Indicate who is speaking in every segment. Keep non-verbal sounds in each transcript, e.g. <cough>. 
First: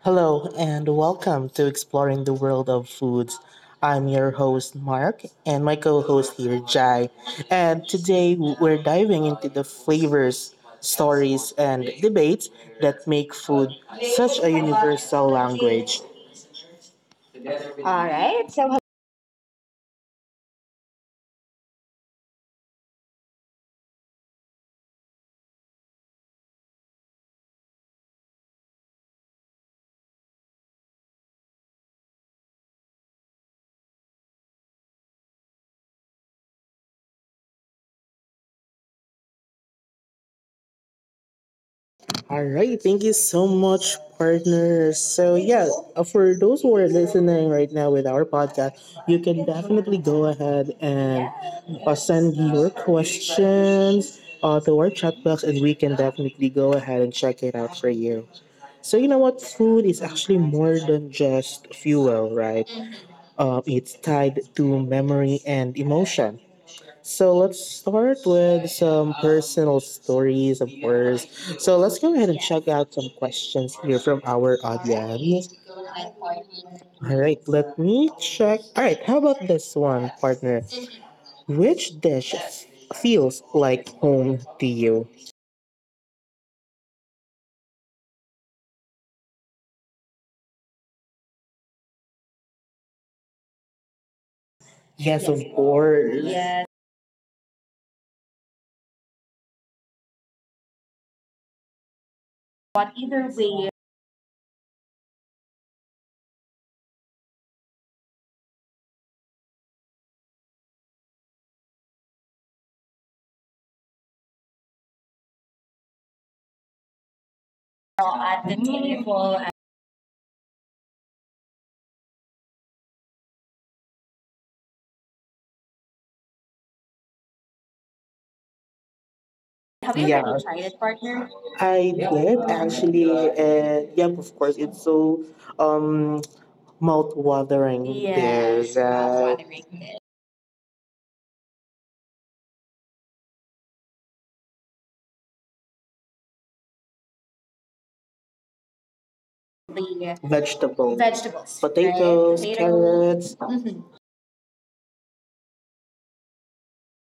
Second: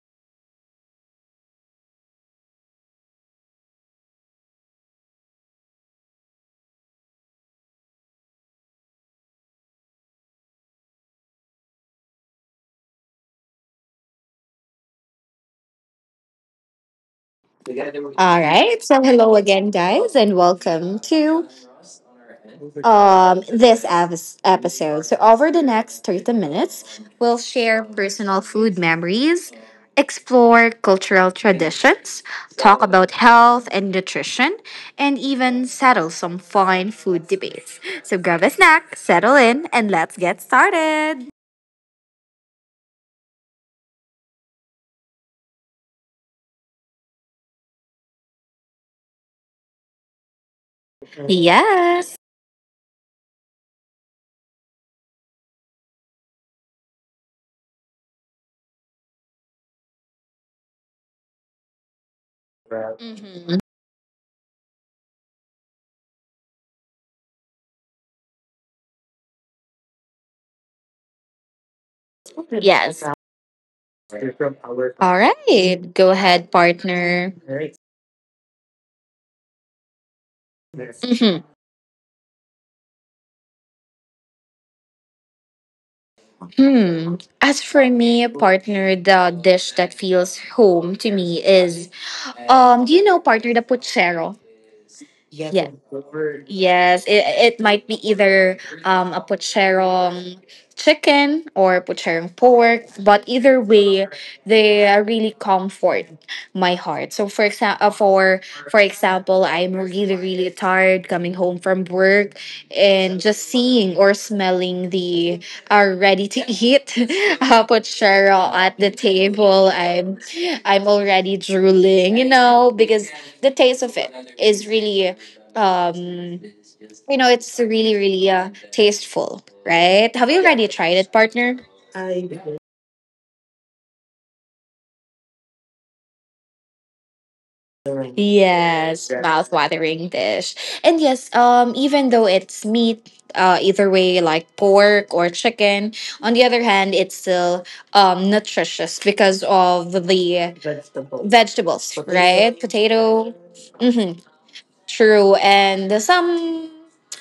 Speaker 1: Hello and welcome to Exploring the World of Foods. I'm your host, Mark, and my co host here, Jai. And today we're diving into the flavors, stories, and debates that make food such a universal language. All
Speaker 2: All
Speaker 1: right.
Speaker 2: right. So, hello again, guys, and welcome to this episode. So, over the next 30 minutes, we'll share personal food memories, explore cultural traditions, talk about health and nutrition, and even settle some fine food debates. So, grab a snack, settle in, and let's get started.
Speaker 1: All right, thank you so much, partner. So, yeah, for those who are listening right now with our podcast, you can definitely go ahead and
Speaker 2: Yes.
Speaker 1: send your questions to our chat box, and we can definitely go ahead and check it out for you. So, you know what? Food is actually more than just fuel, right?
Speaker 2: Mhm.
Speaker 1: It's tied to memory and emotion. So let's start with some personal stories, of course. So let's go ahead and
Speaker 2: Yes.
Speaker 1: check out some questions here from our
Speaker 2: All right.
Speaker 1: audience.
Speaker 2: Go ahead, partner.
Speaker 1: All right, let me check. All right, how about this one, partner?
Speaker 2: Hmm.
Speaker 1: Which feels like home to you?
Speaker 2: Hmm. As for me, partner, the dish that feels home to me is, do you know partner the puchero? Yeah.
Speaker 1: Yes, of course.
Speaker 2: Yes,
Speaker 1: Yes.
Speaker 2: it might be either a pucherong chicken or pucherong pork, but
Speaker 1: But
Speaker 2: either
Speaker 1: either way,
Speaker 2: way, they really comfort my heart. So for example, for example, I'm really tired coming home from work, and just seeing or smelling the ready to eat <laughs>
Speaker 1: we're all
Speaker 2: pucherong
Speaker 1: at the
Speaker 2: at the
Speaker 1: table. And
Speaker 2: table, I'm already drooling, you know, because the taste of it is really um you know it's really tasteful, right?
Speaker 1: have you,
Speaker 2: Have
Speaker 1: yeah,
Speaker 2: you
Speaker 1: already
Speaker 2: already
Speaker 1: tried it,
Speaker 2: tried it,
Speaker 1: partner?
Speaker 2: partner?
Speaker 1: I did actually, and yep, of course, it's so um mouth-watering. Yeah. There's
Speaker 2: Yes, mouth-watering
Speaker 1: mouth-watering.
Speaker 2: dish. And yes, even though it's meat, either way like pork or chicken, on the other hand it's still nutritious because of
Speaker 1: The
Speaker 2: the
Speaker 1: vegetables. Right?
Speaker 2: vegetables,
Speaker 1: Potatoes,
Speaker 2: right?
Speaker 1: right?
Speaker 2: Potato.
Speaker 1: Carrots. Mhm.
Speaker 2: Mm-hmm. True, and some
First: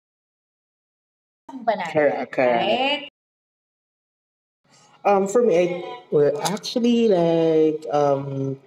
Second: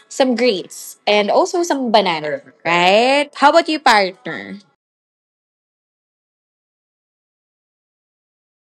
Speaker 2: greens and also some
Speaker 1: Banana. Carrot,
Speaker 2: banana,
Speaker 1: carrot. Right?
Speaker 2: right? How about you, partner?
Speaker 1: For me, I are actually like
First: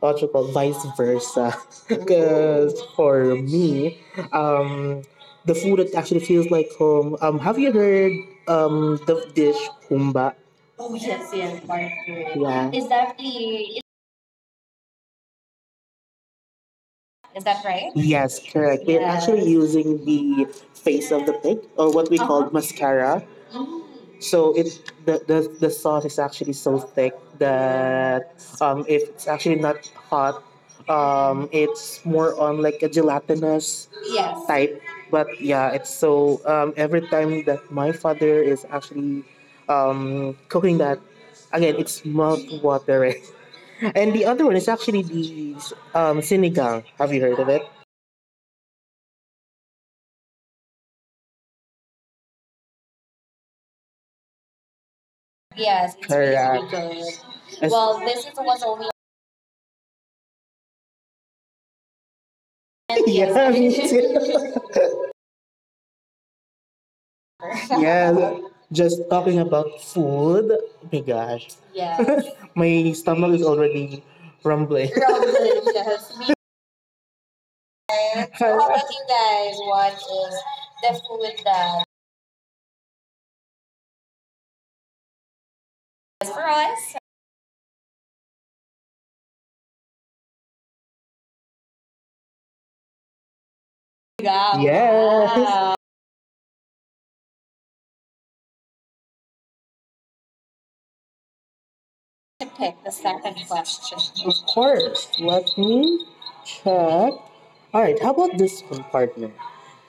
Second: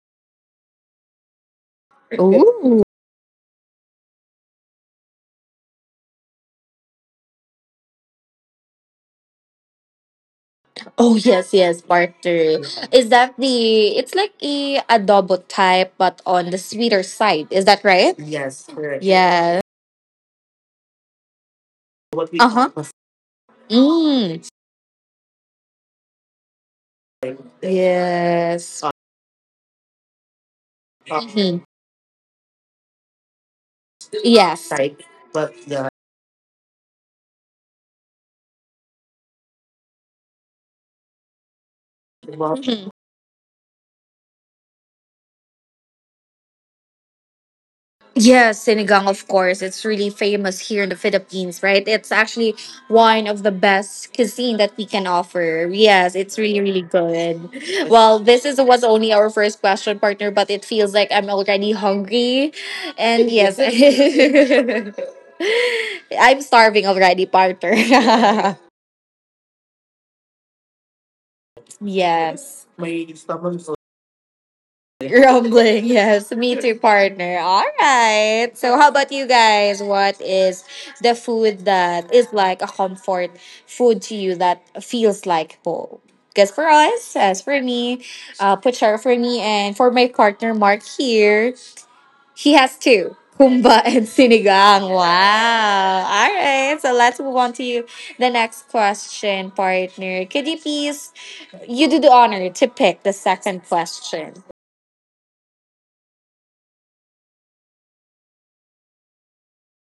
Speaker 1: what you call vice versa, <laughs> because
Speaker 2: Oh,
Speaker 1: for me, um, the food that actually feels like home. Have you heard the dish kumba? Oh
Speaker 2: oh
Speaker 1: yes,
Speaker 2: yes,
Speaker 1: yes,
Speaker 2: yes,
Speaker 1: barbecue.
Speaker 2: barter.
Speaker 1: Yeah. Is
Speaker 2: Is
Speaker 1: that
Speaker 2: that
Speaker 1: the—
Speaker 2: the? It's like a adobo type, but on the sweeter
Speaker 1: is
Speaker 2: side.
Speaker 1: that
Speaker 2: Is that
Speaker 1: right?
Speaker 2: right?
Speaker 1: Yes,
Speaker 2: Yes,
Speaker 1: correct.
Speaker 2: correct.
Speaker 1: We're actually, yes,
Speaker 2: Yeah.
Speaker 1: using the face of the pig, or what we
Speaker 2: What we.
Speaker 1: call,
Speaker 2: Uh
Speaker 1: uh-huh,
Speaker 2: huh.
Speaker 1: mascara.
Speaker 2: Mm.
Speaker 1: So it, the sauce is actually so thick that
Speaker 2: Yes.
Speaker 1: if it's actually not hot,
Speaker 2: Mhm.
Speaker 1: it's more on like a gelatinous, yes,
Speaker 2: Yes.
Speaker 1: type. But yeah, it's so every time that my father is actually cooking that, again it's mouth
Speaker 2: Mhm.
Speaker 1: watering. And the other one is actually the sinigang. Have you heard of it?
Speaker 2: Yes, sinigang, of course. It's really famous here in the Philippines, right? It's actually one of the best cuisine that we can offer.
Speaker 1: Yes, it's
Speaker 2: Yes,
Speaker 1: really,
Speaker 2: it's really,
Speaker 1: correct,
Speaker 2: really good.
Speaker 1: good. As— well,
Speaker 2: Well,
Speaker 1: this is
Speaker 2: this is
Speaker 1: was
Speaker 2: was
Speaker 1: only
Speaker 2: only our first question, partner, but it feels like I'm already hungry.
Speaker 1: <laughs>
Speaker 2: And
Speaker 1: yes, yeah,
Speaker 2: yes,
Speaker 1: me too.
Speaker 2: <laughs> I'm starving already,
Speaker 1: <laughs>
Speaker 2: partner.
Speaker 1: <laughs> yes. Yeah,
Speaker 2: <laughs>
Speaker 1: just talking about food. Oh my gosh, <laughs> yes.
Speaker 2: Yes.
Speaker 1: My stomach is already rumbling. <laughs> Rumbling. Yes.
Speaker 2: Grumbling,
Speaker 1: Me too.
Speaker 2: yes. Me too, partner. All
Speaker 1: So how
Speaker 2: right.
Speaker 1: about
Speaker 2: So,
Speaker 1: you
Speaker 2: how about you
Speaker 1: guys? What
Speaker 2: guys?
Speaker 1: is
Speaker 2: What is
Speaker 1: the
Speaker 2: the
Speaker 1: food
Speaker 2: food
Speaker 1: that
Speaker 2: that is like a comfort food to you that feels like home?
Speaker 1: is for
Speaker 2: Because for
Speaker 1: us?
Speaker 2: us, as for me, Puchar for me, and for my partner Mark here, he has two. Kumba <laughs> and
Speaker 1: Wow.
Speaker 2: sinigang.
Speaker 1: Yes.
Speaker 2: Wow. All right. So let's move on to the next question, partner. Could you please, you do the
Speaker 1: To
Speaker 2: honor
Speaker 1: pick
Speaker 2: to
Speaker 1: the
Speaker 2: pick the
Speaker 1: second
Speaker 2: second
Speaker 1: question. Of
Speaker 2: question.
Speaker 1: course. Let me check. All right, how about this one, partner?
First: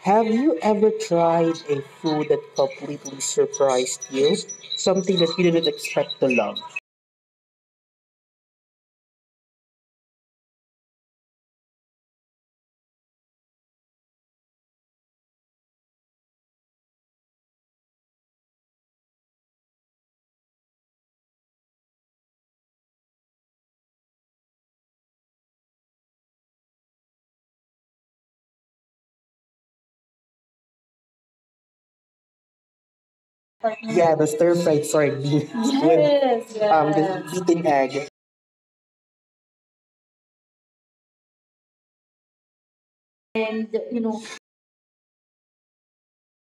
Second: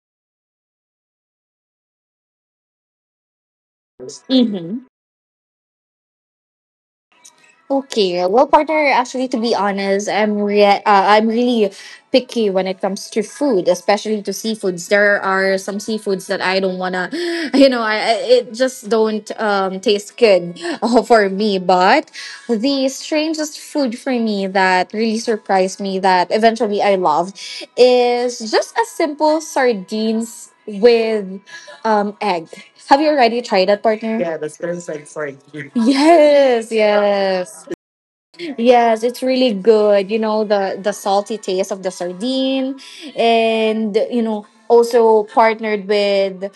Speaker 1: Have you ever tried a food that completely surprised you?
Speaker 2: Mm-hmm.
Speaker 1: Something that you didn't expect to love?
Speaker 2: Okay, well, partner, actually, to be honest, I'm really picky when it comes to food, especially to seafoods. There are some seafoods that I don't wanna, <laughs> <gasps> you know, it just don't taste good <laughs> for me. But the strangest food for me that really surprised me that eventually I loved is just a simple sardines with egg. Have you already tried that,
Speaker 1: Yeah,
Speaker 2: partner?
Speaker 1: the stir fried sardines <laughs> with, yes,
Speaker 2: Yes,
Speaker 1: the yes,
Speaker 2: yes.
Speaker 1: beaten egg.
Speaker 2: Yes, it's really good. You know, the salty taste of the sardine
Speaker 1: And
Speaker 2: and
Speaker 1: you
Speaker 2: you
Speaker 1: know.
Speaker 2: know, also partnered with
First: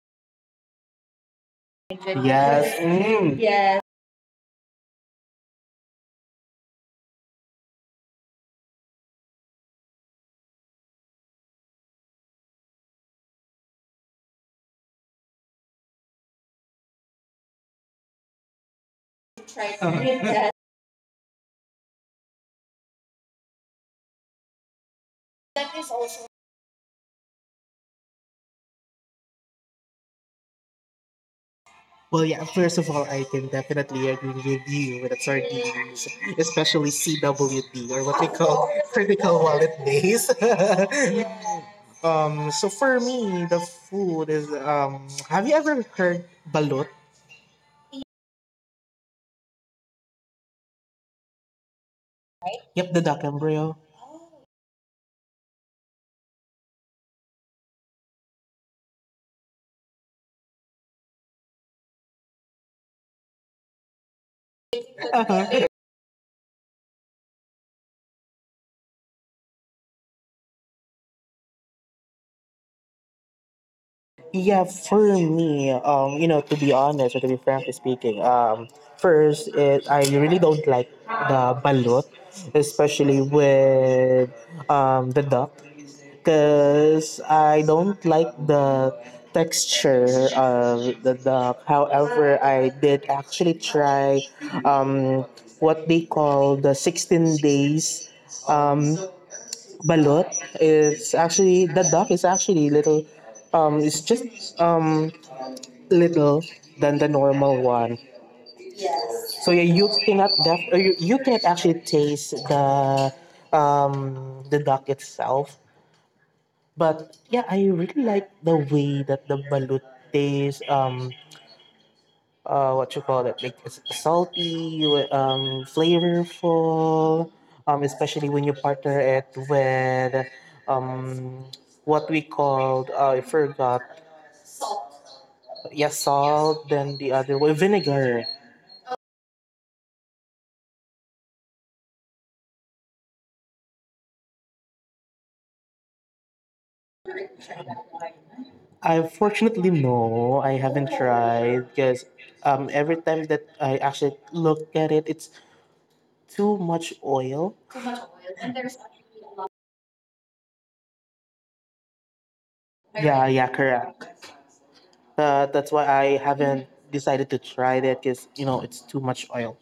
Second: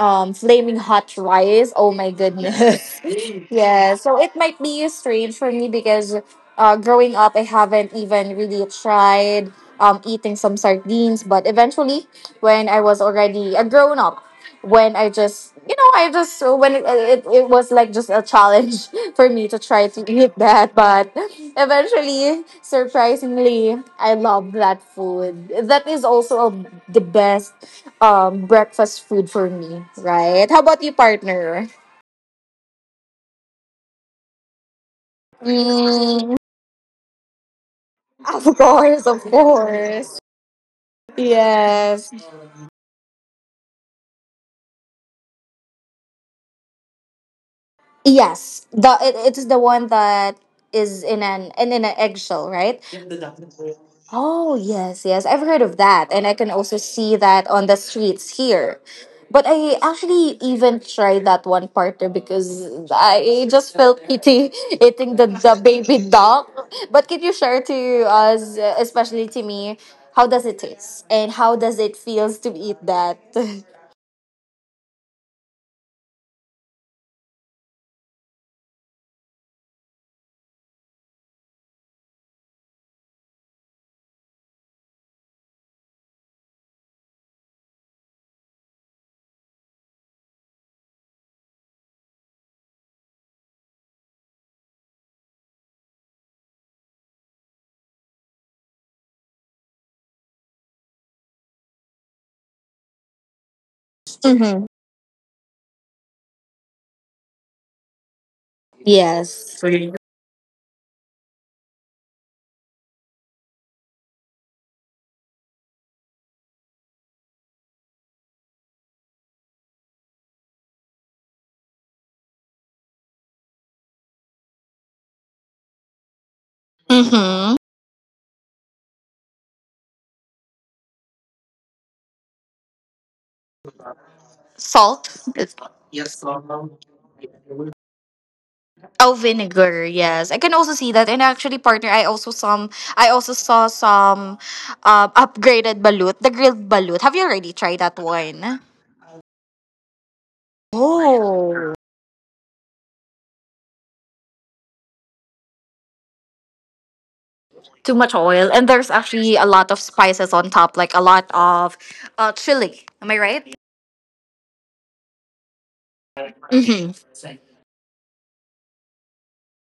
Speaker 2: flaming hot rice. Oh my goodness.
Speaker 1: Yes. Mm.
Speaker 2: <laughs>
Speaker 1: Yes.
Speaker 2: Yeah, so it might be strange for me because growing up, I haven't even really tried eating some sardines. But eventually, when I was already a grown up, when I just, you know, I just, so when it was like just a challenge <laughs> for me
Speaker 1: Try
Speaker 2: to
Speaker 1: to, uh-huh,
Speaker 2: try to
Speaker 1: read
Speaker 2: eat
Speaker 1: that.
Speaker 2: that. But eventually, surprisingly, I love that food.
Speaker 1: That is
Speaker 2: That
Speaker 1: also—
Speaker 2: is also a, the best breakfast food for me, right? How about you, partner?
Speaker 1: well, yeah, first of all, I can definitely agree with you with sardines,
Speaker 2: Mm.
Speaker 1: especially CWD or what we
Speaker 2: Of
Speaker 1: call
Speaker 2: course, of
Speaker 1: critical wallet days.
Speaker 2: course.
Speaker 1: <laughs>
Speaker 2: Yes.
Speaker 1: So for me, the food is have you ever heard balut?
Speaker 2: Yes. The it is the one that is in an in an eggshell, right?
Speaker 1: Yep, the duck embryo.
Speaker 2: Oh yes, yes. I've heard of that. And I can also see that on the streets here. But I actually even tried that one, partner, because I just felt pity <laughs> eating the
Speaker 1: <laughs>
Speaker 2: baby dog. But can you share to us, especially to me, how does it taste and how does it feels to eat that? <laughs>
Speaker 1: Yeah, for me, you know, to be honest or to be frankly speaking, first, I really don't like the balut, especially with the duck, because I don't like the texture of the duck. However, I did actually try um, what they call the 16 days um, balut. It's actually, the duck is actually little, it's just
Speaker 2: Mm-hmm.
Speaker 1: little than the normal one. So yeah,
Speaker 2: Yes.
Speaker 1: you cannot def- or you cannot actually taste the duck itself, but yeah, I really like the way that the balut tastes. What you call it? Like it's salty, flavorful.
Speaker 2: Mm-hmm.
Speaker 1: Especially when you partner it with um, what we called, I forgot.
Speaker 2: Salt. It's-
Speaker 1: Yeah, salt. Then the other one, vinegar.
Speaker 2: Oh, vinegar. Yes, I can also see that. And actually, partner, I also saw some, upgraded balut, the grilled balut. Have you already tried that one?
Speaker 1: I, fortunately no, I haven't tried
Speaker 2: Oh,
Speaker 1: because every time that I actually look at it, it's too much oil.
Speaker 2: too much oil, and there's actually a lot of spices on top, like a lot of, chili. Am I
Speaker 1: Yeah, yeah,
Speaker 2: right?
Speaker 1: correct. That's why I haven't decided to try that because you know it's too much oil.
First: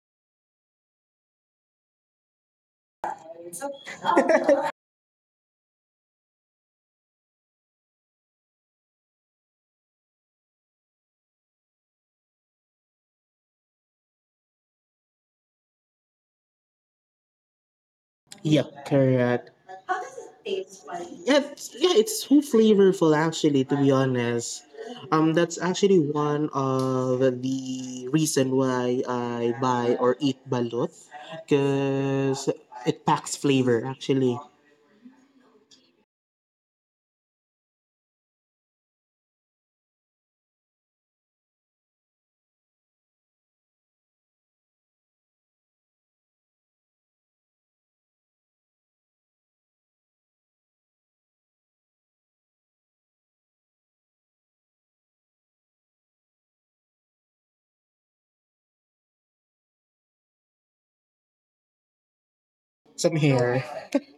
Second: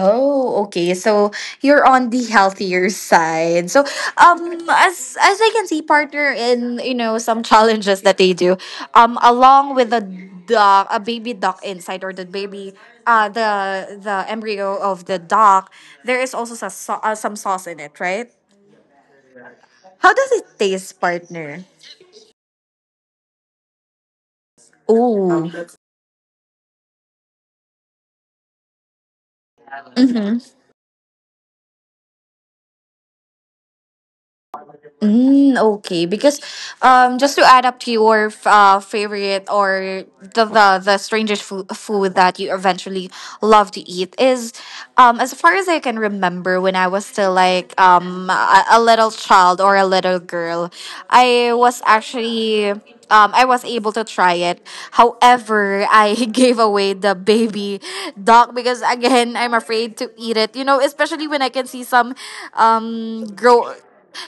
Speaker 2: Oh, okay. So you're on the healthier side. So um as I can see partner in you know some challenges that they do along with the duck, a baby duck inside, or the baby the embryo of the duck, there is also some sauce in it, right?
Speaker 1: Yeah, correct.
Speaker 2: How does it taste,
Speaker 1: Yeah,
Speaker 2: partner?
Speaker 1: it's, yeah, it's so flavorful actually. To be honest,
Speaker 2: Oh.
Speaker 1: that's actually one of the reason why I buy or eat balut because it packs flavor actually.
Speaker 2: Mm, okay, because just to add up to your favorite or the strangest food that you eventually love to eat is, as far as I can remember, when I was still like a little child or a little girl, I was actually I was able to try it. However, I <laughs> gave away the baby duck because again, I'm afraid to eat it. You know, especially when I can see some
Speaker 1: Some here.
Speaker 2: grow.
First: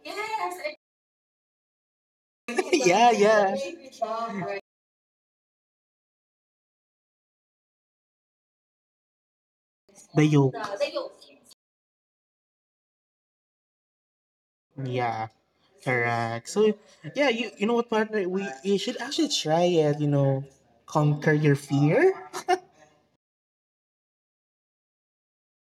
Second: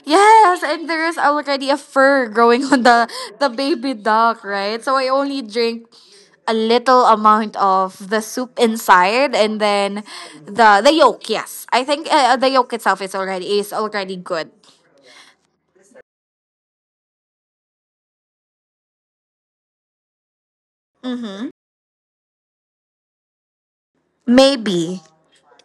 Speaker 2: Yes, and there is already a fur growing
Speaker 1: <laughs>
Speaker 2: on
Speaker 1: yeah,
Speaker 2: the
Speaker 1: yeah.
Speaker 2: baby duck, right? So I only drink a little amount of the soup inside, and then
Speaker 1: The yolk.
Speaker 2: the yolk. Yes, I think the yolk itself is already good.
Speaker 1: Yeah, correct. So yeah, you know what partner? We you should actually try it. You know, conquer your
Speaker 2: Mm-hmm.
Speaker 1: fear.
Speaker 2: Maybe,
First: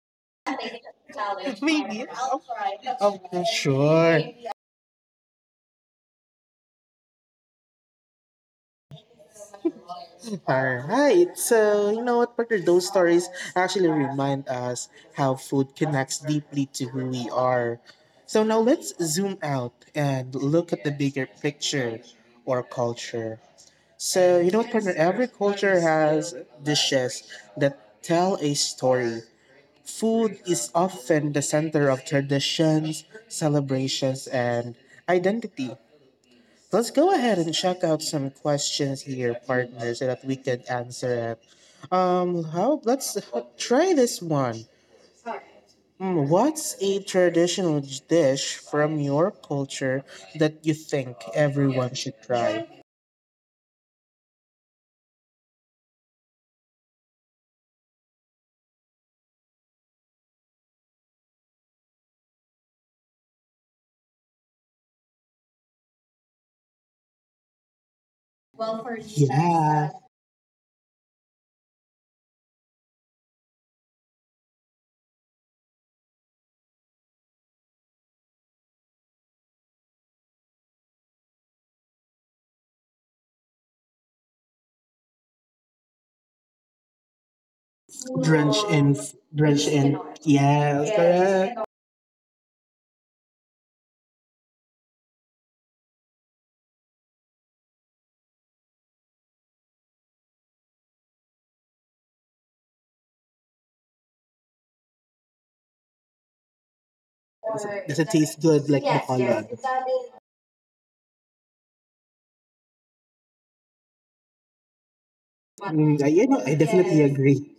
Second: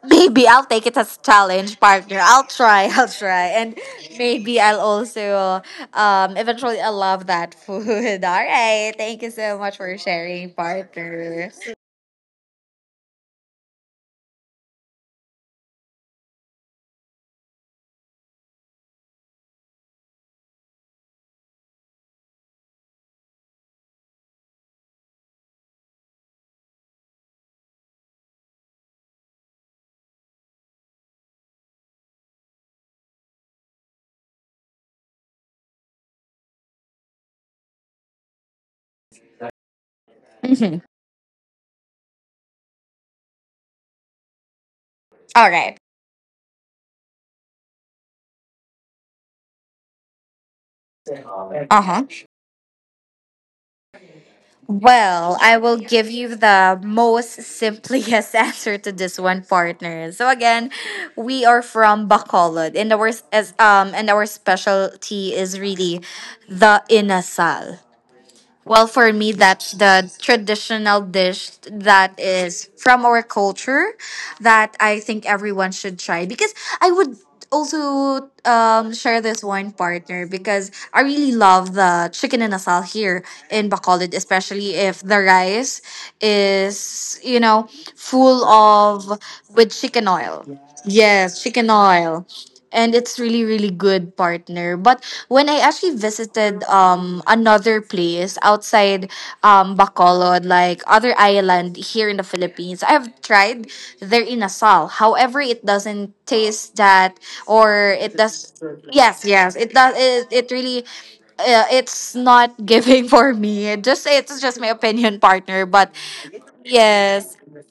Speaker 2: maybe I'll
Speaker 1: <laughs>
Speaker 2: take it as challenge,
Speaker 1: Maybe.
Speaker 2: partner. I'll try. <laughs> I'll try,
Speaker 1: Of
Speaker 2: and
Speaker 1: sure.
Speaker 2: maybe I'll also eventually I love that food. <laughs> All right, thank you so much for sharing,
Speaker 1: All right.
Speaker 2: partner.
Speaker 1: So you know what partner? Those stories actually remind us how food connects deeply to who we are. So now let's zoom out and look at the bigger picture or culture. So you know what, partner? Every culture has dishes that tell a story. Food is often the center of traditions, celebrations, and identity. Let's go ahead and check out some questions here, partner, so that we can
Speaker 2: Mhm.
Speaker 1: answer it. How? Let's try this one.
Speaker 2: All right.
Speaker 1: Mm, what's a traditional dish from your culture that you think
Speaker 2: Uh huh.
Speaker 1: everyone should try?
Speaker 2: Well, I will give you the most simplest <laughs> answer to this one, partner. So again, we are from Bacolod, and our s- as and our specialty is really the inasal. Well, for me, that's the traditional dish that is from our culture that I think everyone should try because I would also share this one, partner, because I really love the chicken and asal here in Bacolod, especially if the rice is, you know, full
Speaker 1: Drenched in,
Speaker 2: of with
Speaker 1: drenched in.
Speaker 2: chicken oil.
Speaker 1: Yes,
Speaker 2: Yes,
Speaker 1: correct.
Speaker 2: chicken oil, and it's really really good, partner. But when I actually visited another place outside Bacolod, like other island here in the Philippines, I've tried their inasal. However, it doesn't taste that,
Speaker 1: Does
Speaker 2: or
Speaker 1: it, does
Speaker 2: it
Speaker 1: it
Speaker 2: does.
Speaker 1: taste good like the
Speaker 2: Yes, yes,
Speaker 1: color?
Speaker 2: it does, it really it's not <laughs> giving for me. It's just my opinion, partner. But
Speaker 1: Mm, I— you know, I definitely
Speaker 2: yes,
Speaker 1: agree.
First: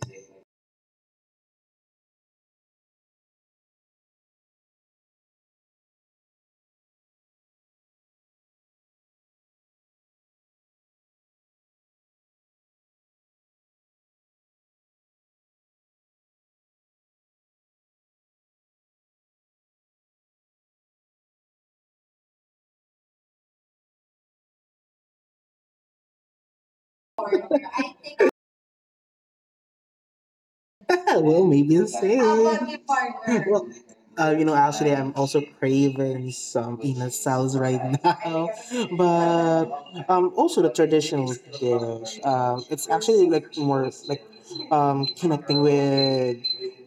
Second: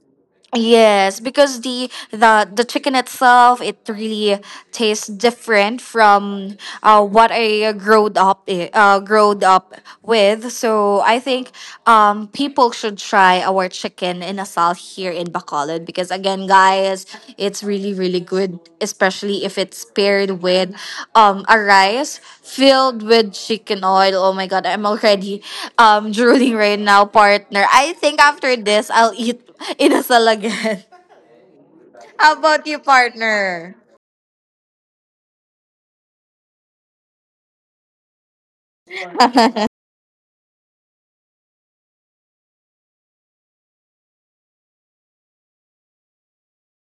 Speaker 2: yes, because the chicken itself it really tastes different from what growed up with. So I think people should try our chicken in Asal here in Bacolod because again, guys, it's really really good, especially if it's paired with a rice filled with chicken oil. Oh my god, I'm already <laughs> drooling right now, partner. I think after this I'll eat inasal again.
Speaker 1: <laughs> Well, maybe the
Speaker 2: <laughs> How about you,
Speaker 1: same. <laughs> Well,
Speaker 2: partner?
Speaker 1: you know, actually, I'm also craving some peanut sauce right now. <laughs>
Speaker 2: <laughs> Uh-huh.
Speaker 1: But also the traditional dish. It's actually like more like connecting with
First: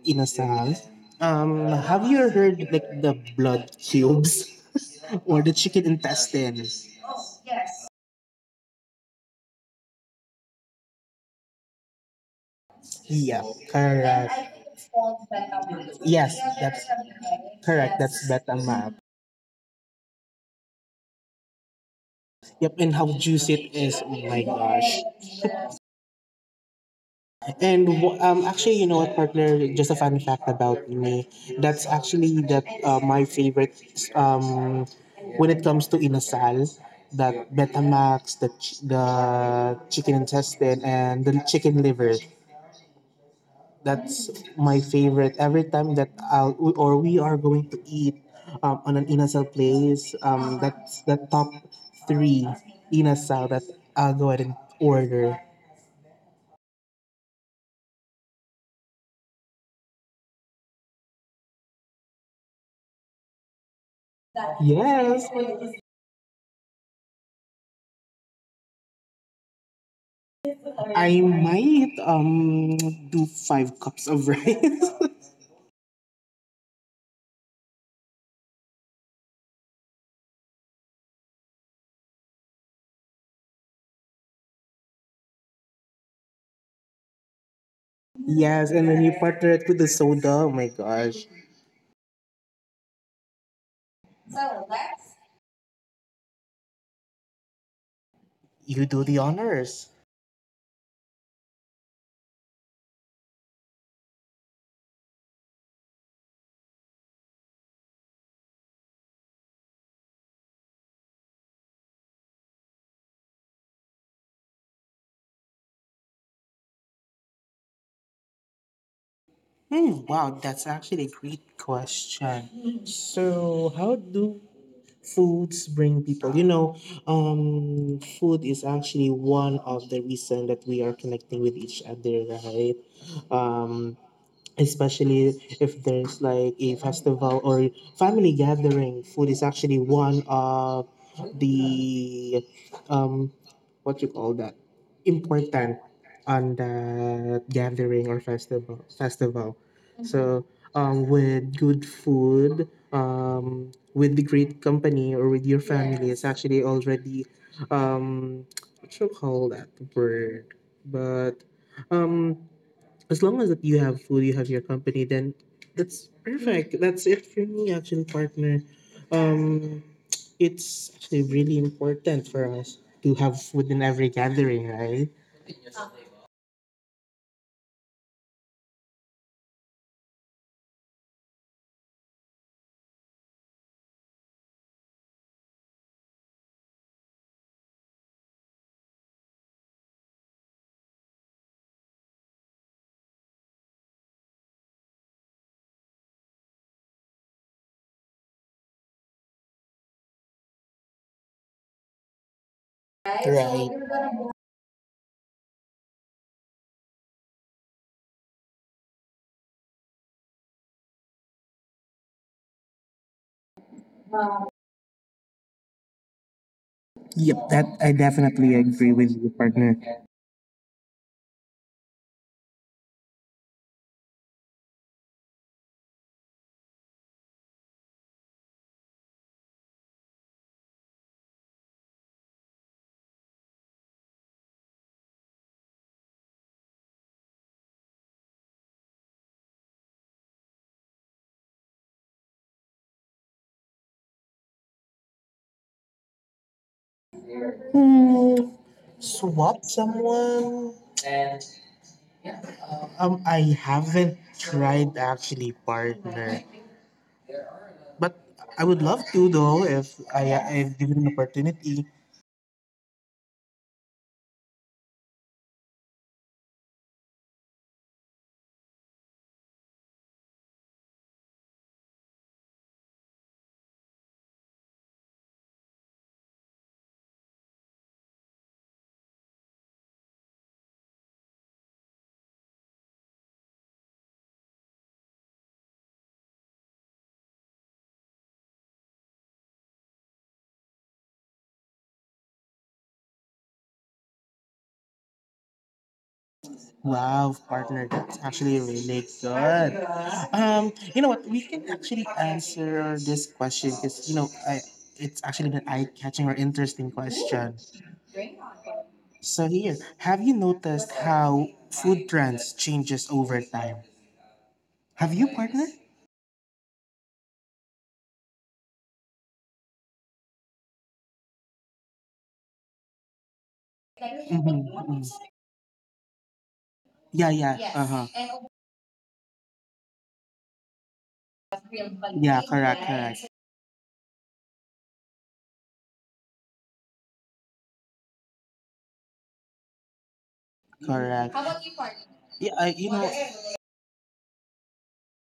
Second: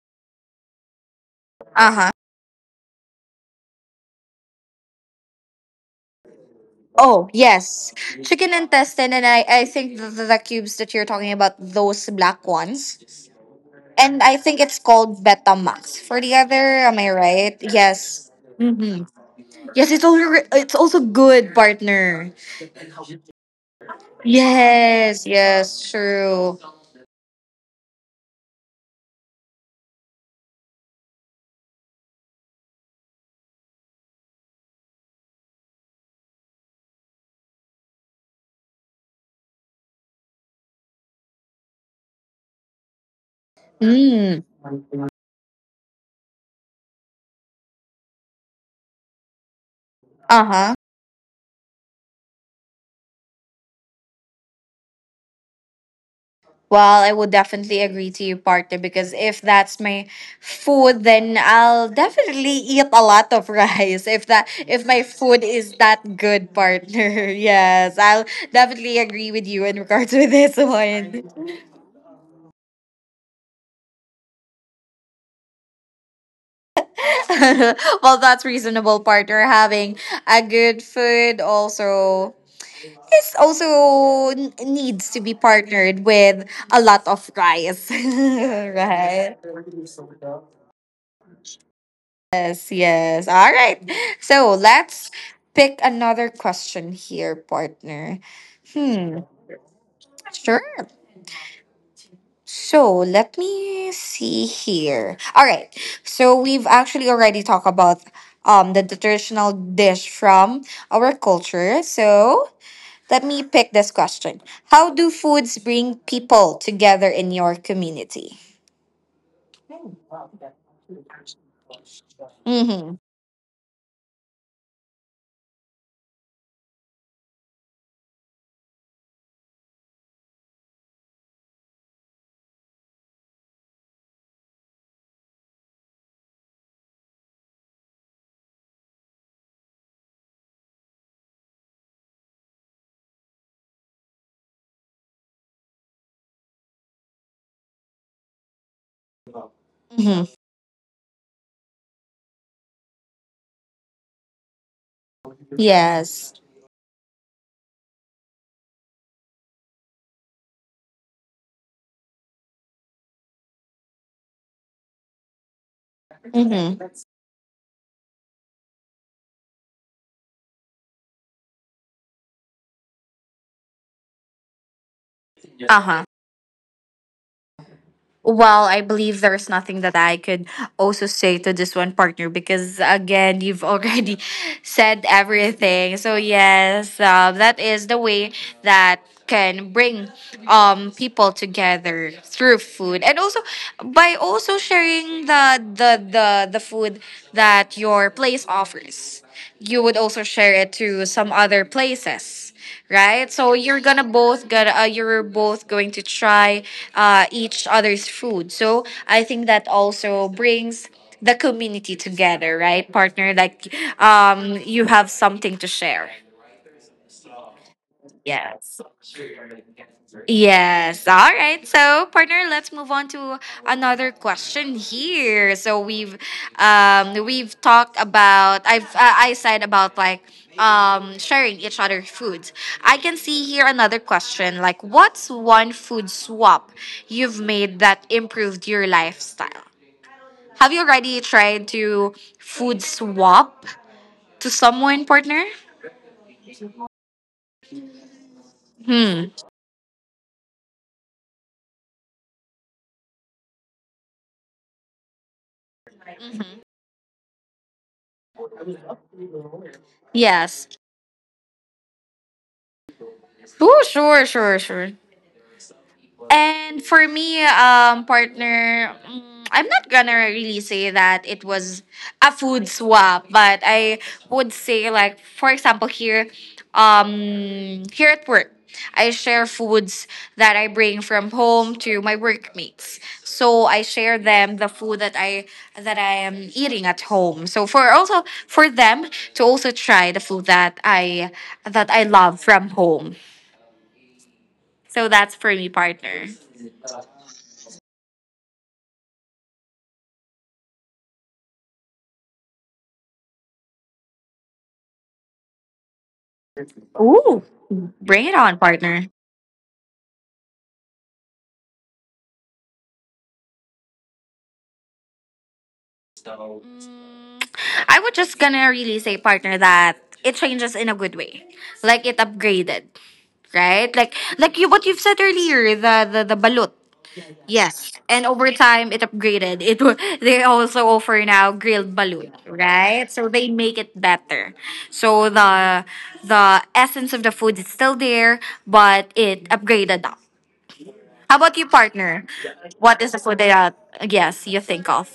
Speaker 1: inasal. Have you heard like the blood cubes? Or the chicken intestines.
Speaker 2: Oh, yes. Chicken intestine, and I think the cubes that you're talking about, those black ones.
Speaker 1: Yeah,
Speaker 2: And I
Speaker 1: correct.
Speaker 2: think it's called Betamax. For the
Speaker 1: Yes, that's
Speaker 2: other, am I right?
Speaker 1: correct. That's
Speaker 2: Yes.
Speaker 1: Batang Maap.
Speaker 2: Mm-hmm. Yes, it's also good, partner.
Speaker 1: Yep, and how juicy it is. Oh my gosh.
Speaker 2: Yes, yes, true.
Speaker 1: And actually, you know what, partner? Just a fun fact about me. That's actually that my favorite um, when it comes to inasal. That Betamax, the chicken intestine, and the chicken liver. That's
Speaker 2: Mm.
Speaker 1: my favorite. Every time that I'll or we are going to eat on an inasal place,
Speaker 2: Uh huh.
Speaker 1: that's the top three inasal that I'll go ahead and order.
Speaker 2: Well, I would definitely agree to you, partner, because if that's my food, then I'll definitely eat a lot of <laughs> rice. If that if my
Speaker 1: Yes,
Speaker 2: food is that good, partner, <laughs> yes, I'll definitely agree with you in regards to this
Speaker 1: I
Speaker 2: one.
Speaker 1: might do 5 cups of rice.
Speaker 2: <laughs> Well, that's reasonable, partner. Having a good food also, needs to be partnered with a lot of rice, <laughs>
Speaker 1: <laughs> Yes, and then you
Speaker 2: right?
Speaker 1: partner it with the soda. Oh my gosh.
Speaker 2: Yes, yes. All right. So let's pick another question here, partner.
Speaker 1: You do the
Speaker 2: Hmm,
Speaker 1: honors.
Speaker 2: sure. So let me see here. All right. So we've actually already talked about the traditional dish from our culture. So let me pick this question. How do foods bring people together in your community?
Speaker 1: Hmm, wow, that's actually a great question.
Speaker 2: Mm-hmm.
Speaker 1: So, how do foods bring people, you know, food is actually one of the reason that we are connecting with each other, right? um Especially if there's like a festival or family gathering, food is actually one of the um what you call that, important on that gathering or festival. Mm-hmm.
Speaker 2: Mm-hmm.
Speaker 1: So with good food, with the great company or with your family, is, yes,
Speaker 2: Yes.
Speaker 1: actually already um what you call that word. But um as long as that you have food, you have your company, then that's perfect.
Speaker 2: Mm-hmm.
Speaker 1: That's it for me, actually, partner. Um, it's actually really important for us to have food in every gathering, right?
Speaker 2: Uh-huh. Well, I believe there's nothing that I could also say to this one, partner, because again, you've already <laughs> said everything. So yes, that is the way that can bring people together through food, and also by also sharing the food that your place offers. You would also share it to some other places, right? So
Speaker 1: Right.
Speaker 2: you're gonna both got you're both going to try each other's food. So I think that also brings the community together, right, partner? Like you have something to share.
Speaker 1: Yep, that I definitely agree with you, partner.
Speaker 2: Yes. All right. So, partner, let's move on to another question here. So we've talked about I said about like sharing each other foods. I can see here another question like, what's one food swap you've made that improved your lifestyle? Have you already tried to food swap to someone, partner?
Speaker 1: Hmm,
Speaker 2: Hmm.
Speaker 1: swap someone? I haven't tried actually, partner. But I would love to though, if I,
Speaker 2: Yes.
Speaker 1: if given an opportunity.
Speaker 2: Oh, sure, sure, sure. And for me, partner, mm, I'm not gonna really say that it was a food swap, but I would say, like, for example, here, here at work, I share foods that I bring from home to my workmates. So I share them the food that I am eating at home. So for also for them to also try the food that I love from home. So that's for me, partner.
Speaker 1: Wow, partner, that's actually really good. You know what? We can actually answer this question because you know, I it's actually an eye-catching or interesting question.
Speaker 2: Ooh, bring it on, partner.
Speaker 1: So here, have you noticed how food trends changes over time? Have you, partner?
Speaker 2: I was just gonna really say, partner, that it changes in a good way, like it upgraded, right?
Speaker 1: Mhm,
Speaker 2: Like you,
Speaker 1: mhm.
Speaker 2: what you've said earlier, the balut.
Speaker 1: Yeah, yeah. Uh huh.
Speaker 2: Yes, and over time it upgraded. <laughs> They also offer now grilled
Speaker 1: Yeah,
Speaker 2: balut,
Speaker 1: correct, correct,
Speaker 2: right? So they make it better. So the essence of the food is still there, but it upgraded up.
Speaker 1: correct.
Speaker 2: How about you, partner?
Speaker 1: Yeah, I, you know,
Speaker 2: What is the food that yes you think of?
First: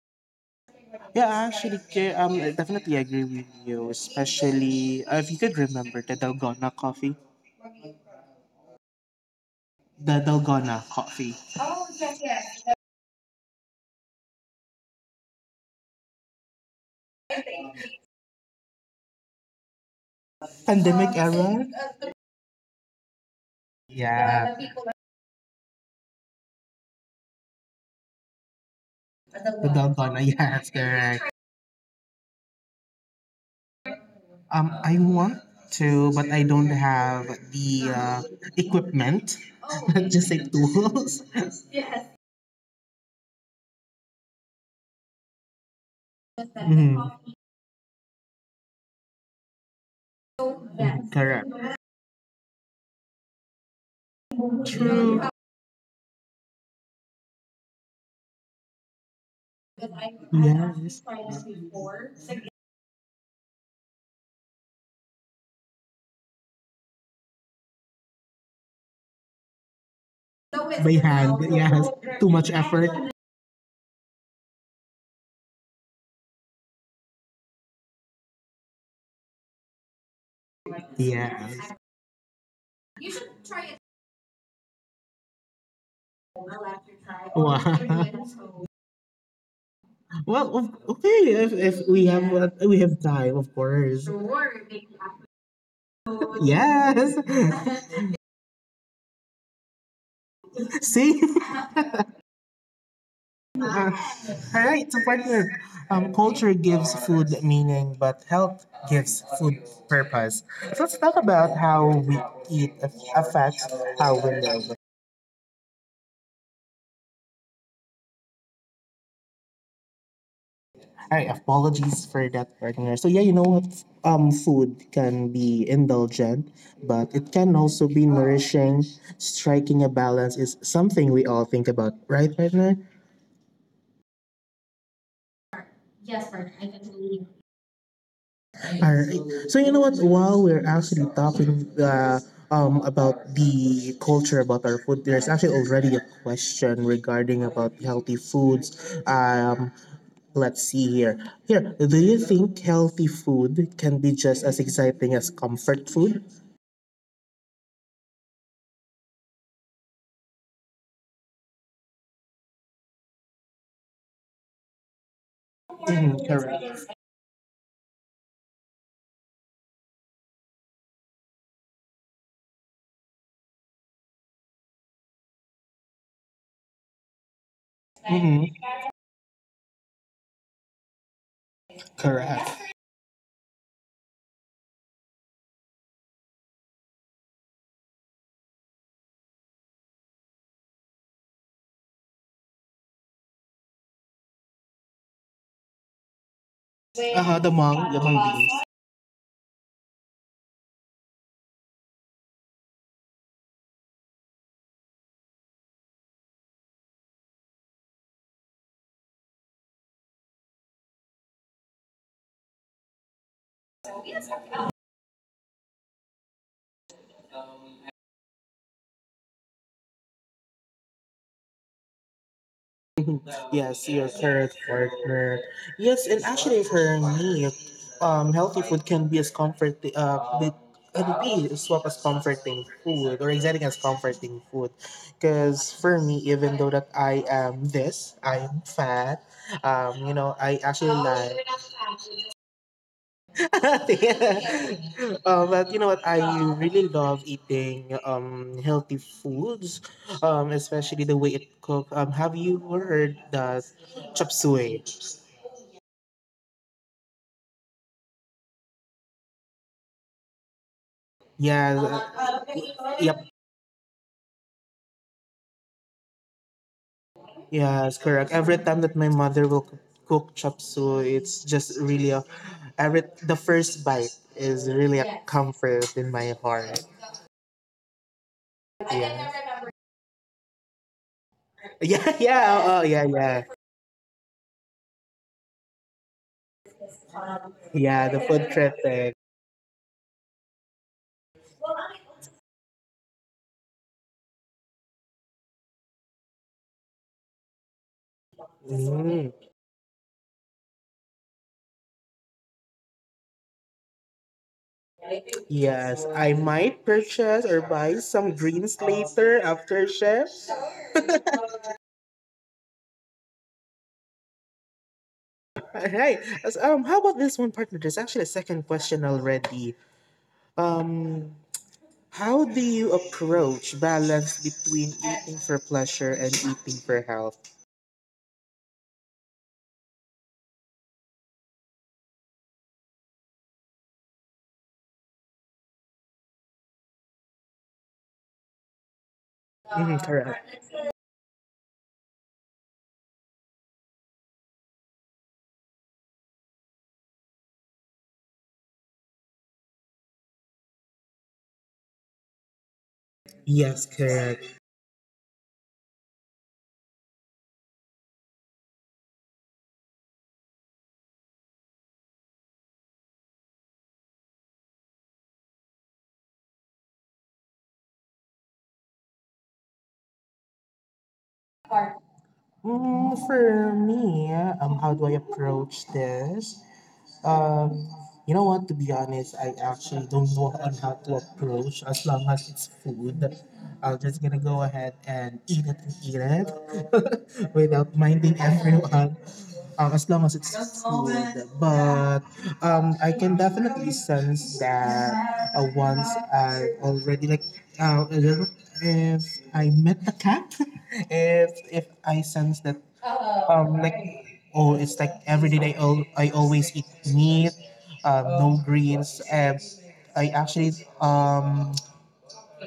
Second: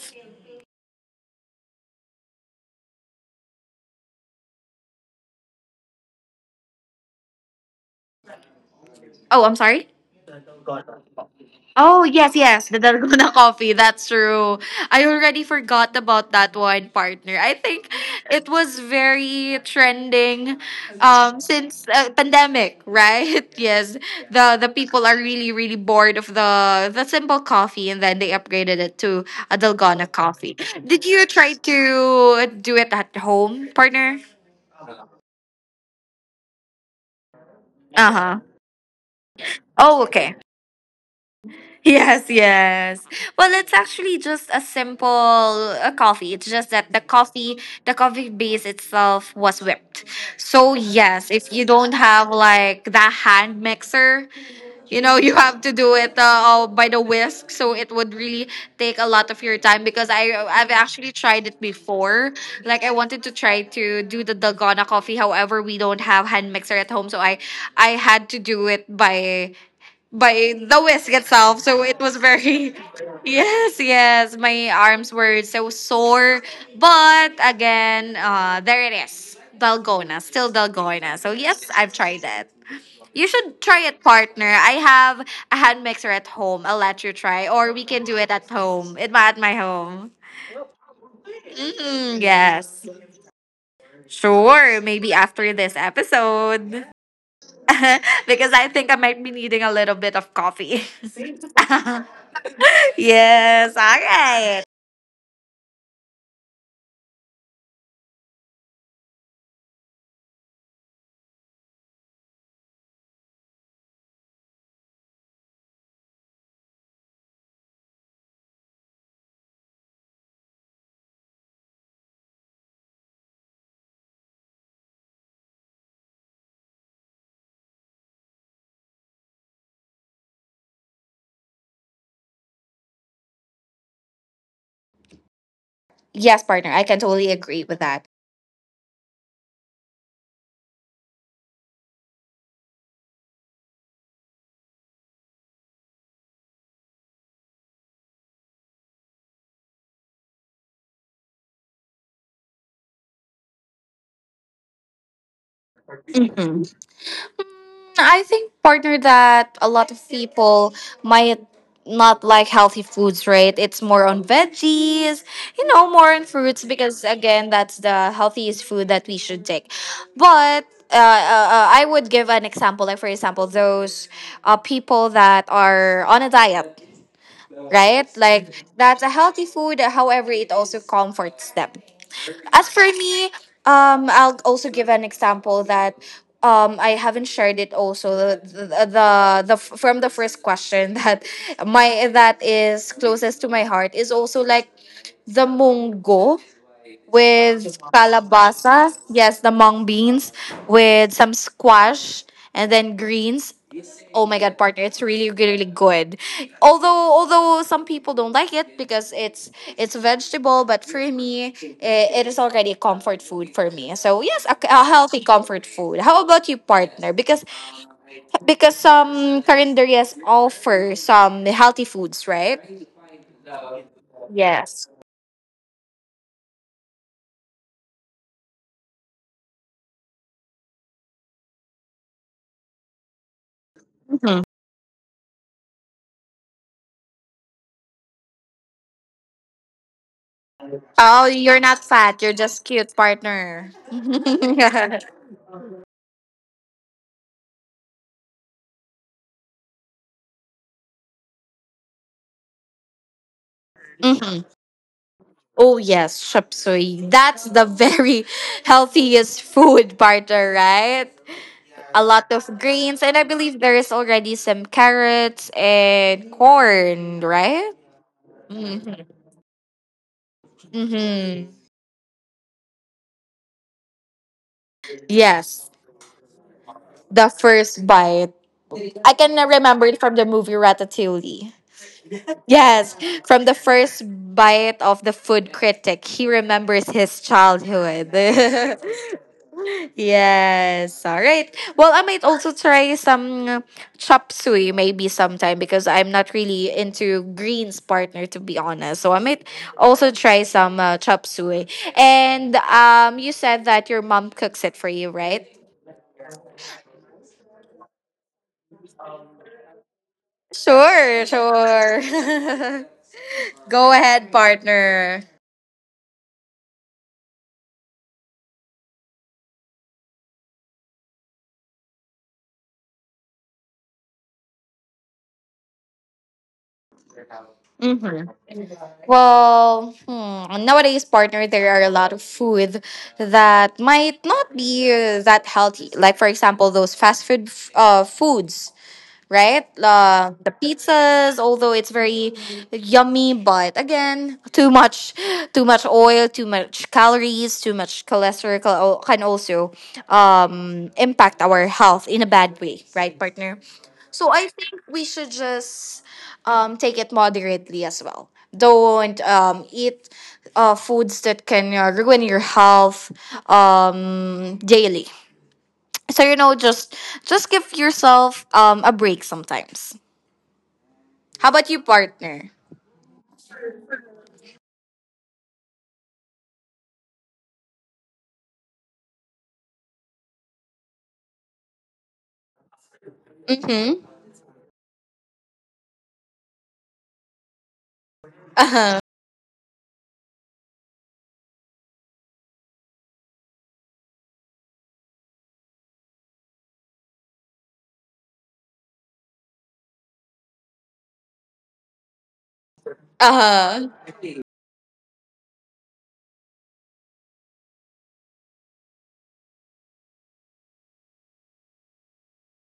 Speaker 1: yeah, actually, I definitely agree with you, especially if you could remember the Dalgona coffee.
Speaker 2: Oh, I'm sorry.
Speaker 1: The Dalgona coffee.
Speaker 2: Oh, yes, yes. The Dalgona <laughs> coffee. That's true. I already forgot about that one, partner. I think it was very trending
Speaker 1: Pandemic era?
Speaker 2: since pandemic, right? <laughs> Yes. The
Speaker 1: Yeah,
Speaker 2: the people are really really bored of the simple coffee and then they upgraded it to a
Speaker 1: the
Speaker 2: Dalgona
Speaker 1: Dalgona, <laughs> yeah,
Speaker 2: coffee.
Speaker 1: that's
Speaker 2: Did you
Speaker 1: correct.
Speaker 2: try to do it at home, partner?
Speaker 1: I want to, but I don't have the
Speaker 2: Uh-huh.
Speaker 1: equipment,
Speaker 2: Oh,
Speaker 1: <laughs>
Speaker 2: okay.
Speaker 1: just say tools. <laughs>
Speaker 2: Yes, yes. Well, it's actually just a simple coffee. It's just that
Speaker 1: Mhm,
Speaker 2: the coffee base itself was whipped. So, yes, if you
Speaker 1: correct.
Speaker 2: don't have like the hand mixer, you know, you
Speaker 1: True.
Speaker 2: have to do it all by the whisk. So, it would really take a lot of your time because I've actually
Speaker 1: Yes.
Speaker 2: tried it before. Like I wanted to try to do the Dalgona coffee. However, we don't have hand mixer at home, so I had to do it by
Speaker 1: By
Speaker 2: the whisk
Speaker 1: hand,
Speaker 2: itself.
Speaker 1: yes.
Speaker 2: So it was
Speaker 1: Too much
Speaker 2: very,
Speaker 1: effort.
Speaker 2: <laughs> yes, yes. My arms were so sore, but again, there it is, dalgona, still dalgona. So
Speaker 1: Yes.
Speaker 2: yes, I've tried it. You should try it, partner. I have a hand mixer at home. I'll let you try, or we can do
Speaker 1: Wow.
Speaker 2: it at
Speaker 1: <laughs>
Speaker 2: home. It at my home.
Speaker 1: Well, okay, if we
Speaker 2: Mm,
Speaker 1: have we
Speaker 2: yes.
Speaker 1: have time, of course.
Speaker 2: Sure, maybe after this episode. <laughs>
Speaker 1: Yes. <laughs>
Speaker 2: Because I think I might be needing a little bit of coffee.
Speaker 1: See? <laughs>
Speaker 2: <laughs> Yes, all
Speaker 1: Uh,
Speaker 2: right.
Speaker 1: all right, so partner. Culture gives food meaning, but health gives food purpose. So let's talk about how we affects how we live. All right, apologies for that, partner. So yeah, you know what? Food can be indulgent, but it can also be nourishing. Striking a balance is something we all think about, right, partner?
Speaker 2: Yes, partner, I can totally agree with that.
Speaker 1: All right. So you know what? While we're actually talking, about the culture about our food, there's actually already a question regarding about healthy foods. Um, Let's see here. Here, do you think healthy food can be just as exciting as comfort food?
Speaker 2: Mhm. I think, partner, that a lot of people might not like healthy foods, right? It's more on veggies, you know, more
Speaker 1: Mhm,
Speaker 2: on fruits
Speaker 1: correct.
Speaker 2: because, again, that's the healthiest food that we should take. But I would give an example, like, for example, those people that are on a diet, right?
Speaker 1: Mhm,
Speaker 2: Like, that's a healthy food, however, it also comforts them.
Speaker 1: correct.
Speaker 2: As for me, I'll also give an example that I haven't shared it also the from the first question <laughs> that my that is closest to my heart is also like the munggo
Speaker 1: Uh-huh,
Speaker 2: with
Speaker 1: the monk beast.
Speaker 2: calabasa. Yes, the mung beans with some squash and then greens. Oh my god, partner, it's really really good. Although some people don't like it because it's a vegetable, but for me, it is already a comfort food for me. So yes, a healthy comfort food. How about you, partner? Because some carinderias offer some healthy foods, right?
Speaker 1: Yes, your correct
Speaker 2: Yes.
Speaker 1: partner. Yes, and actually for me, healthy food can be as comforting. It would be as well as comforting food or exciting as comforting food. Because for me, even though that I am this, I am fat. You know, I actually like
Speaker 2: Oh, you're not fat. You're just cute,
Speaker 1: <laughs>
Speaker 2: partner.
Speaker 1: yeah. But
Speaker 2: <laughs>
Speaker 1: you know what? I really love eating healthy foods, especially the way it cooked. Have you heard the chop suey?
Speaker 2: Mhm. Oh, yes, shop suey. That's the very <laughs> healthiest food, partner, right?
Speaker 1: Yeah,
Speaker 2: A lot of
Speaker 1: yep.
Speaker 2: greens, and I believe there is already some carrots and corn,
Speaker 1: Yes,
Speaker 2: right?
Speaker 1: correct. Every time that my cook chop suey, it's just
Speaker 2: Mm-hmm.
Speaker 1: really a every, the first bite is really a
Speaker 2: Yes,
Speaker 1: comfort in my heart.
Speaker 2: the first bite. I can
Speaker 1: Yeah. <laughs>
Speaker 2: remember it from the movie Ratatouille.
Speaker 1: Yeah, yeah, oh, oh, yeah,
Speaker 2: Yes,
Speaker 1: yeah.
Speaker 2: from the first bite of the food critic, he remembers his
Speaker 1: Yeah, the
Speaker 2: childhood.
Speaker 1: food
Speaker 2: <laughs>
Speaker 1: critic.
Speaker 2: Yes, all right. Well, I might also try some chop suey maybe sometime because I'm not really into greens, partner, to be honest. So I might also try some chop suey. And you said that your mom cooks it for you, right?
Speaker 1: Yes, I might purchase or buy some greens later after chef. All
Speaker 2: Sure, sure. <laughs> Go ahead, partner.
Speaker 1: right. How about this one, partner? There's actually a second question already. Um, how do you approach balance between eating for pleasure and eating for health?
Speaker 2: Well, hmm, nowadays, partner, there are a lot of food that might not be that healthy. Like, for example, those foods right?
Speaker 1: Mhm, correct.
Speaker 2: The pizzas, although it's very yummy, but again, too much oil, too much calories, too much cholesterol al- can also impact our health in a bad way, right, partner?
Speaker 1: Yes,
Speaker 2: So I
Speaker 1: correct.
Speaker 2: think we should just take it moderately as well. Don't eat foods that can ruin your health daily. So you know, just give yourself a break sometimes. How about you, partner?
Speaker 1: Mm, for me, how do I approach this? Um, you know what? To be honest, I actually don't know on how to approach. As long as it's food, I'm
Speaker 2: Mm-hmm.
Speaker 1: just gonna go ahead and eat it <laughs> without minding
Speaker 2: Uh-huh.
Speaker 1: everyone. As long as it's food, but I can definitely sense that once I already like if I met the cat, <laughs> if I sense that
Speaker 2: Uh-huh.
Speaker 1: like oh it's like every day I always eat meat no greens and I actually um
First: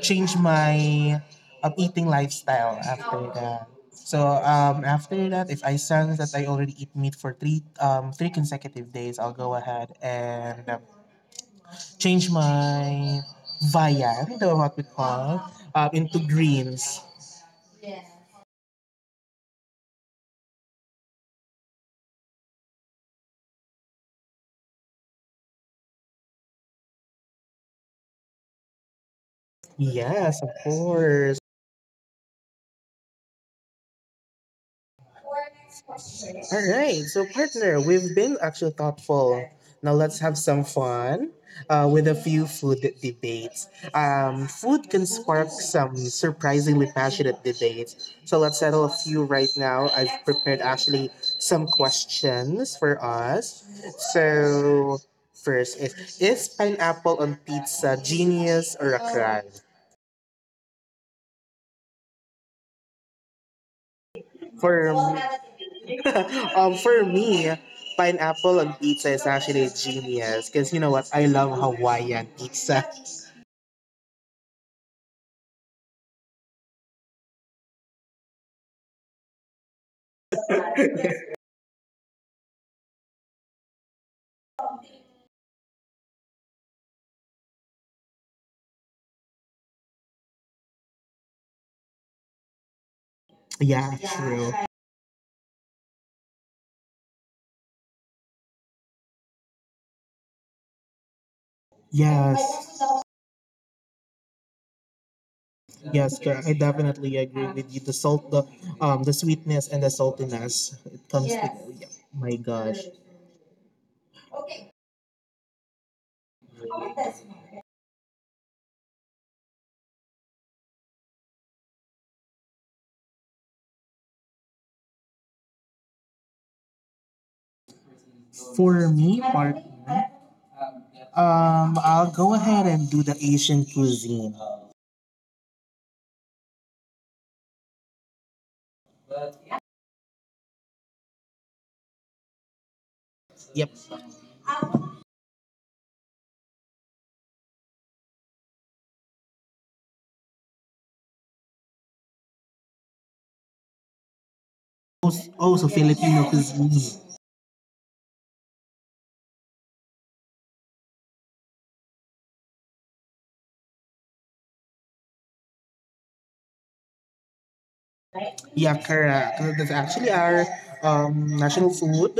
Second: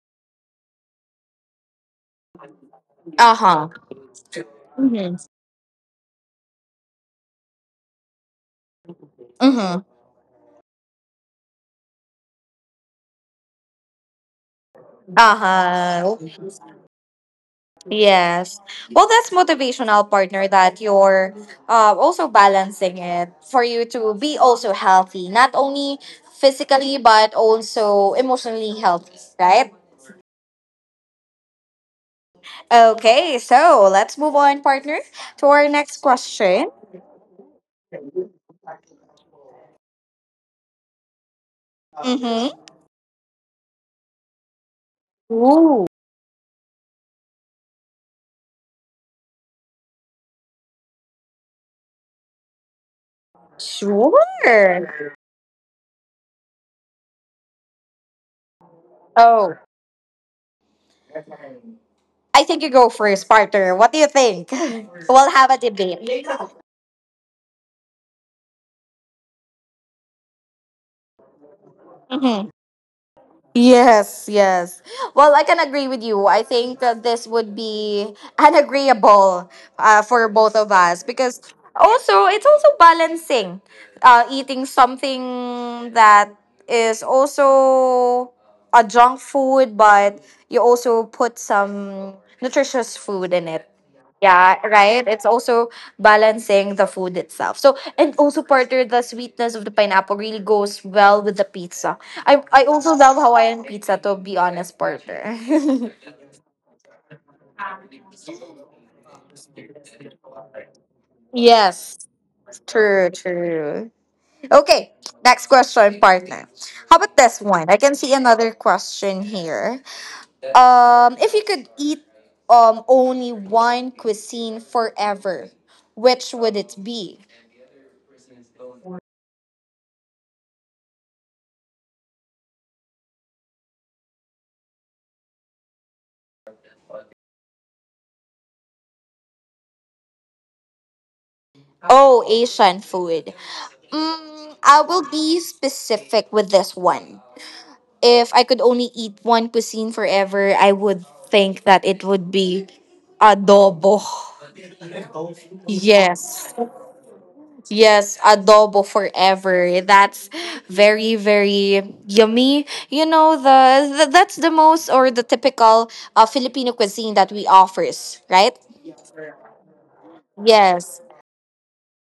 Speaker 1: changed my eating lifestyle after that.
Speaker 2: Uh-huh.
Speaker 1: So
Speaker 2: Mm-hmm.
Speaker 1: after that if I sense that I already eat meat for 3 consecutive days, I'll go
Speaker 2: Mm-hmm.
Speaker 1: ahead and change my viand or what we call
Speaker 2: Uh-huh.
Speaker 1: into greens.
Speaker 2: Yes. Well, that's motivational, partner, that you're also balancing it for you to be also healthy, not only physically, but also emotionally healthy, right?
Speaker 1: Yes, of course.
Speaker 2: Okay, so let's move on, partner, to our next
Speaker 1: All
Speaker 2: question.
Speaker 1: right, so partner, we've been actually thoughtful. Now let's have some fun with a few
Speaker 2: Mm-hmm.
Speaker 1: food debates. Food can spark some surprisingly passionate debates. So let's settle a few right now. I've prepared actually some questions for us.
Speaker 2: Sure.
Speaker 1: So first is pineapple on pizza genius or a crime?
Speaker 2: Oh, I think you go first, partner. What do you think?
Speaker 1: For
Speaker 2: <laughs> We'll have a debate.
Speaker 1: <laughs> for me, pineapple on pizza is actually genius because you know what? I love Hawaiian
Speaker 2: Mhm.
Speaker 1: pizza. <laughs>
Speaker 2: Yes, yes. Well, I can agree with you. I think that this would be an agreeable for both of us because also it's also balancing eating something that is also a junk food, but you also put some nutritious food in it.
Speaker 1: Yeah, true.
Speaker 2: Yeah, right. It's also balancing the food itself. So and also partner the sweetness of the pineapple really goes well with the pizza. I
Speaker 1: Yes,
Speaker 2: also love Hawaiian pizza to be honest, partner. <laughs>
Speaker 1: yes, correct. I definitely agree with you. The sweetness and the saltiness, it comes together. Yeah.
Speaker 2: Yes.
Speaker 1: My gosh.
Speaker 2: True, true. Okay, next question, partner. How about this one? I can see another question here. If you could eat only one cuisine forever, which would it be?
Speaker 1: For me, partner, I'll go ahead and do the Asian cuisine.
Speaker 2: Oh, Asian food.
Speaker 1: Yep.
Speaker 2: Mm, I will be specific with this one. If I could only eat one cuisine forever, I would think that it would be adobo.
Speaker 1: Also, also Filipino
Speaker 2: Yes.
Speaker 1: cuisine.
Speaker 2: Yes, adobo forever. That's very very yummy. You know the that's the most or the typical Filipino cuisine that we offers, right?
Speaker 1: Yeah, correct. That's actually our
Speaker 2: Yes.
Speaker 1: national food.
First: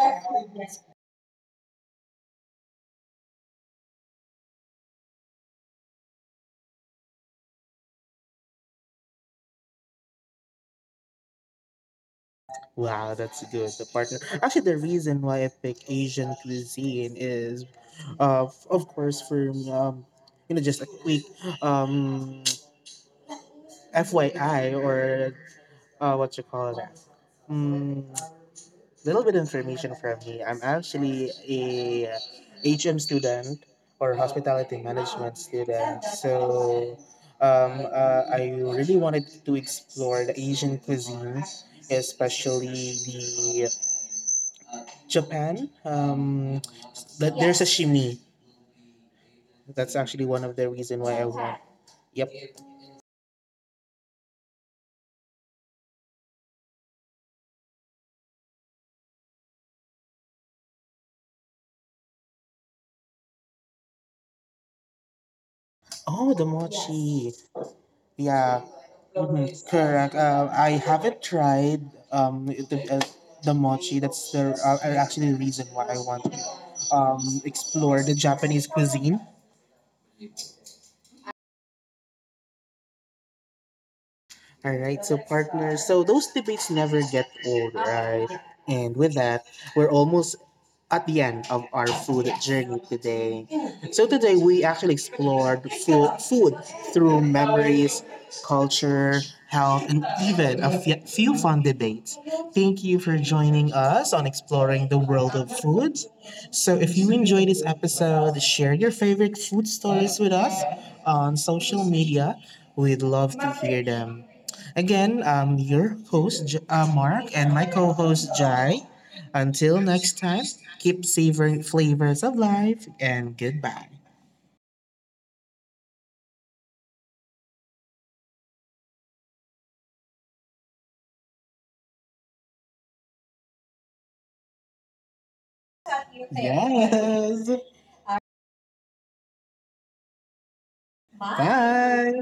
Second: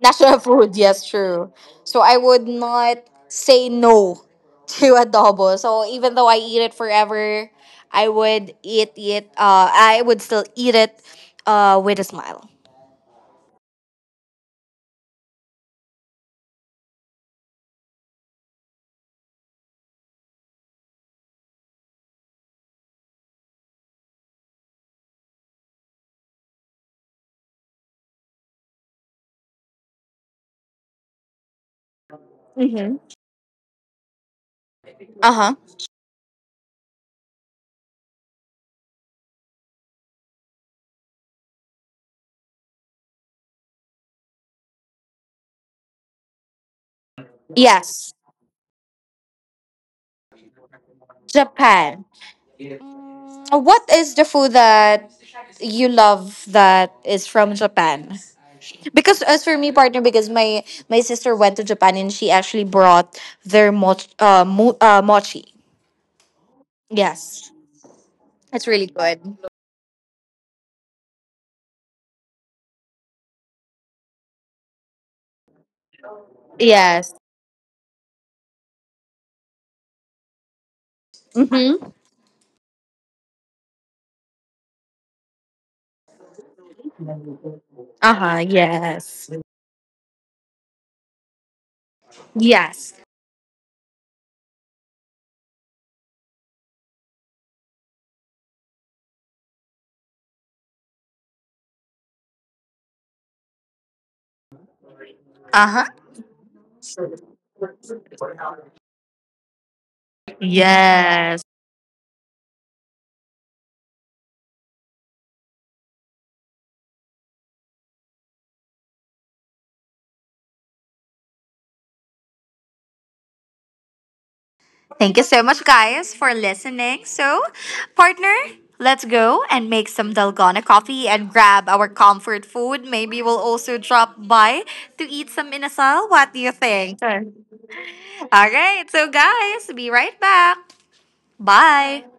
Speaker 2: National food, yes, true. So I would not say no <laughs> to adobo. So even though I eat it forever, I would eat it. I would still eat it, with a smile.
Speaker 1: Wow, that's good. The partner. Actually, the reason why I pick Asian cuisine is, of course, for you know, just a quick um, <tsk> FYI or what you call that? Mm, little bit information from me. I'm actually a HM
Speaker 2: Mm-hmm.
Speaker 1: student or hospitality
Speaker 2: Uh
Speaker 1: management
Speaker 2: huh.
Speaker 1: student. So, I really wanted to explore the Asian cuisine, especially the Japan, that there's a, yes,
Speaker 2: Yes,
Speaker 1: shimmy. That's actually one of the reason why I want.
Speaker 2: Japan.
Speaker 1: Yep.
Speaker 2: What is the food that you love that is from Japan? Because as for me, partner, because my sister went to Japan and she actually brought their mochi, mochi.
Speaker 1: Oh, the mochi.
Speaker 2: Yes,
Speaker 1: Yes. Yeah.
Speaker 2: it's really good.
Speaker 1: Mhm, correct. I haven't tried um the, uh, the mochi. That's the, actually the reason why I want to
Speaker 2: Yes.
Speaker 1: explore the Japanese cuisine.
Speaker 2: Mm-hmm.
Speaker 1: All right, so partners, so those debates never get old, right?
Speaker 2: Uh-huh.
Speaker 1: And with
Speaker 2: Yes.
Speaker 1: that, we're almost at the end of our food journey
Speaker 2: Yes.
Speaker 1: today. So today we actually explored food through memories, culture, health, and even a few fun debates. Thank you for joining us on exploring the world of
Speaker 2: Uh-huh.
Speaker 1: food. So if you enjoyed this episode, share your favorite food stories with us on
Speaker 2: Yes.
Speaker 1: social media. We'd love to hear them. Again, I'm your host, Mark, and my co host, Jai. Until next time, keep savoring flavors of life and goodbye.
Speaker 2: Thank you so much, guys, for listening. So, partner, let's go and make some dalgona coffee and grab our comfort food. Maybe we'll also drop by to eat some inasal. What do you think? Sure.
Speaker 1: Yes.
Speaker 2: All right, so guys, be right back. Bye.
Speaker 1: Bye.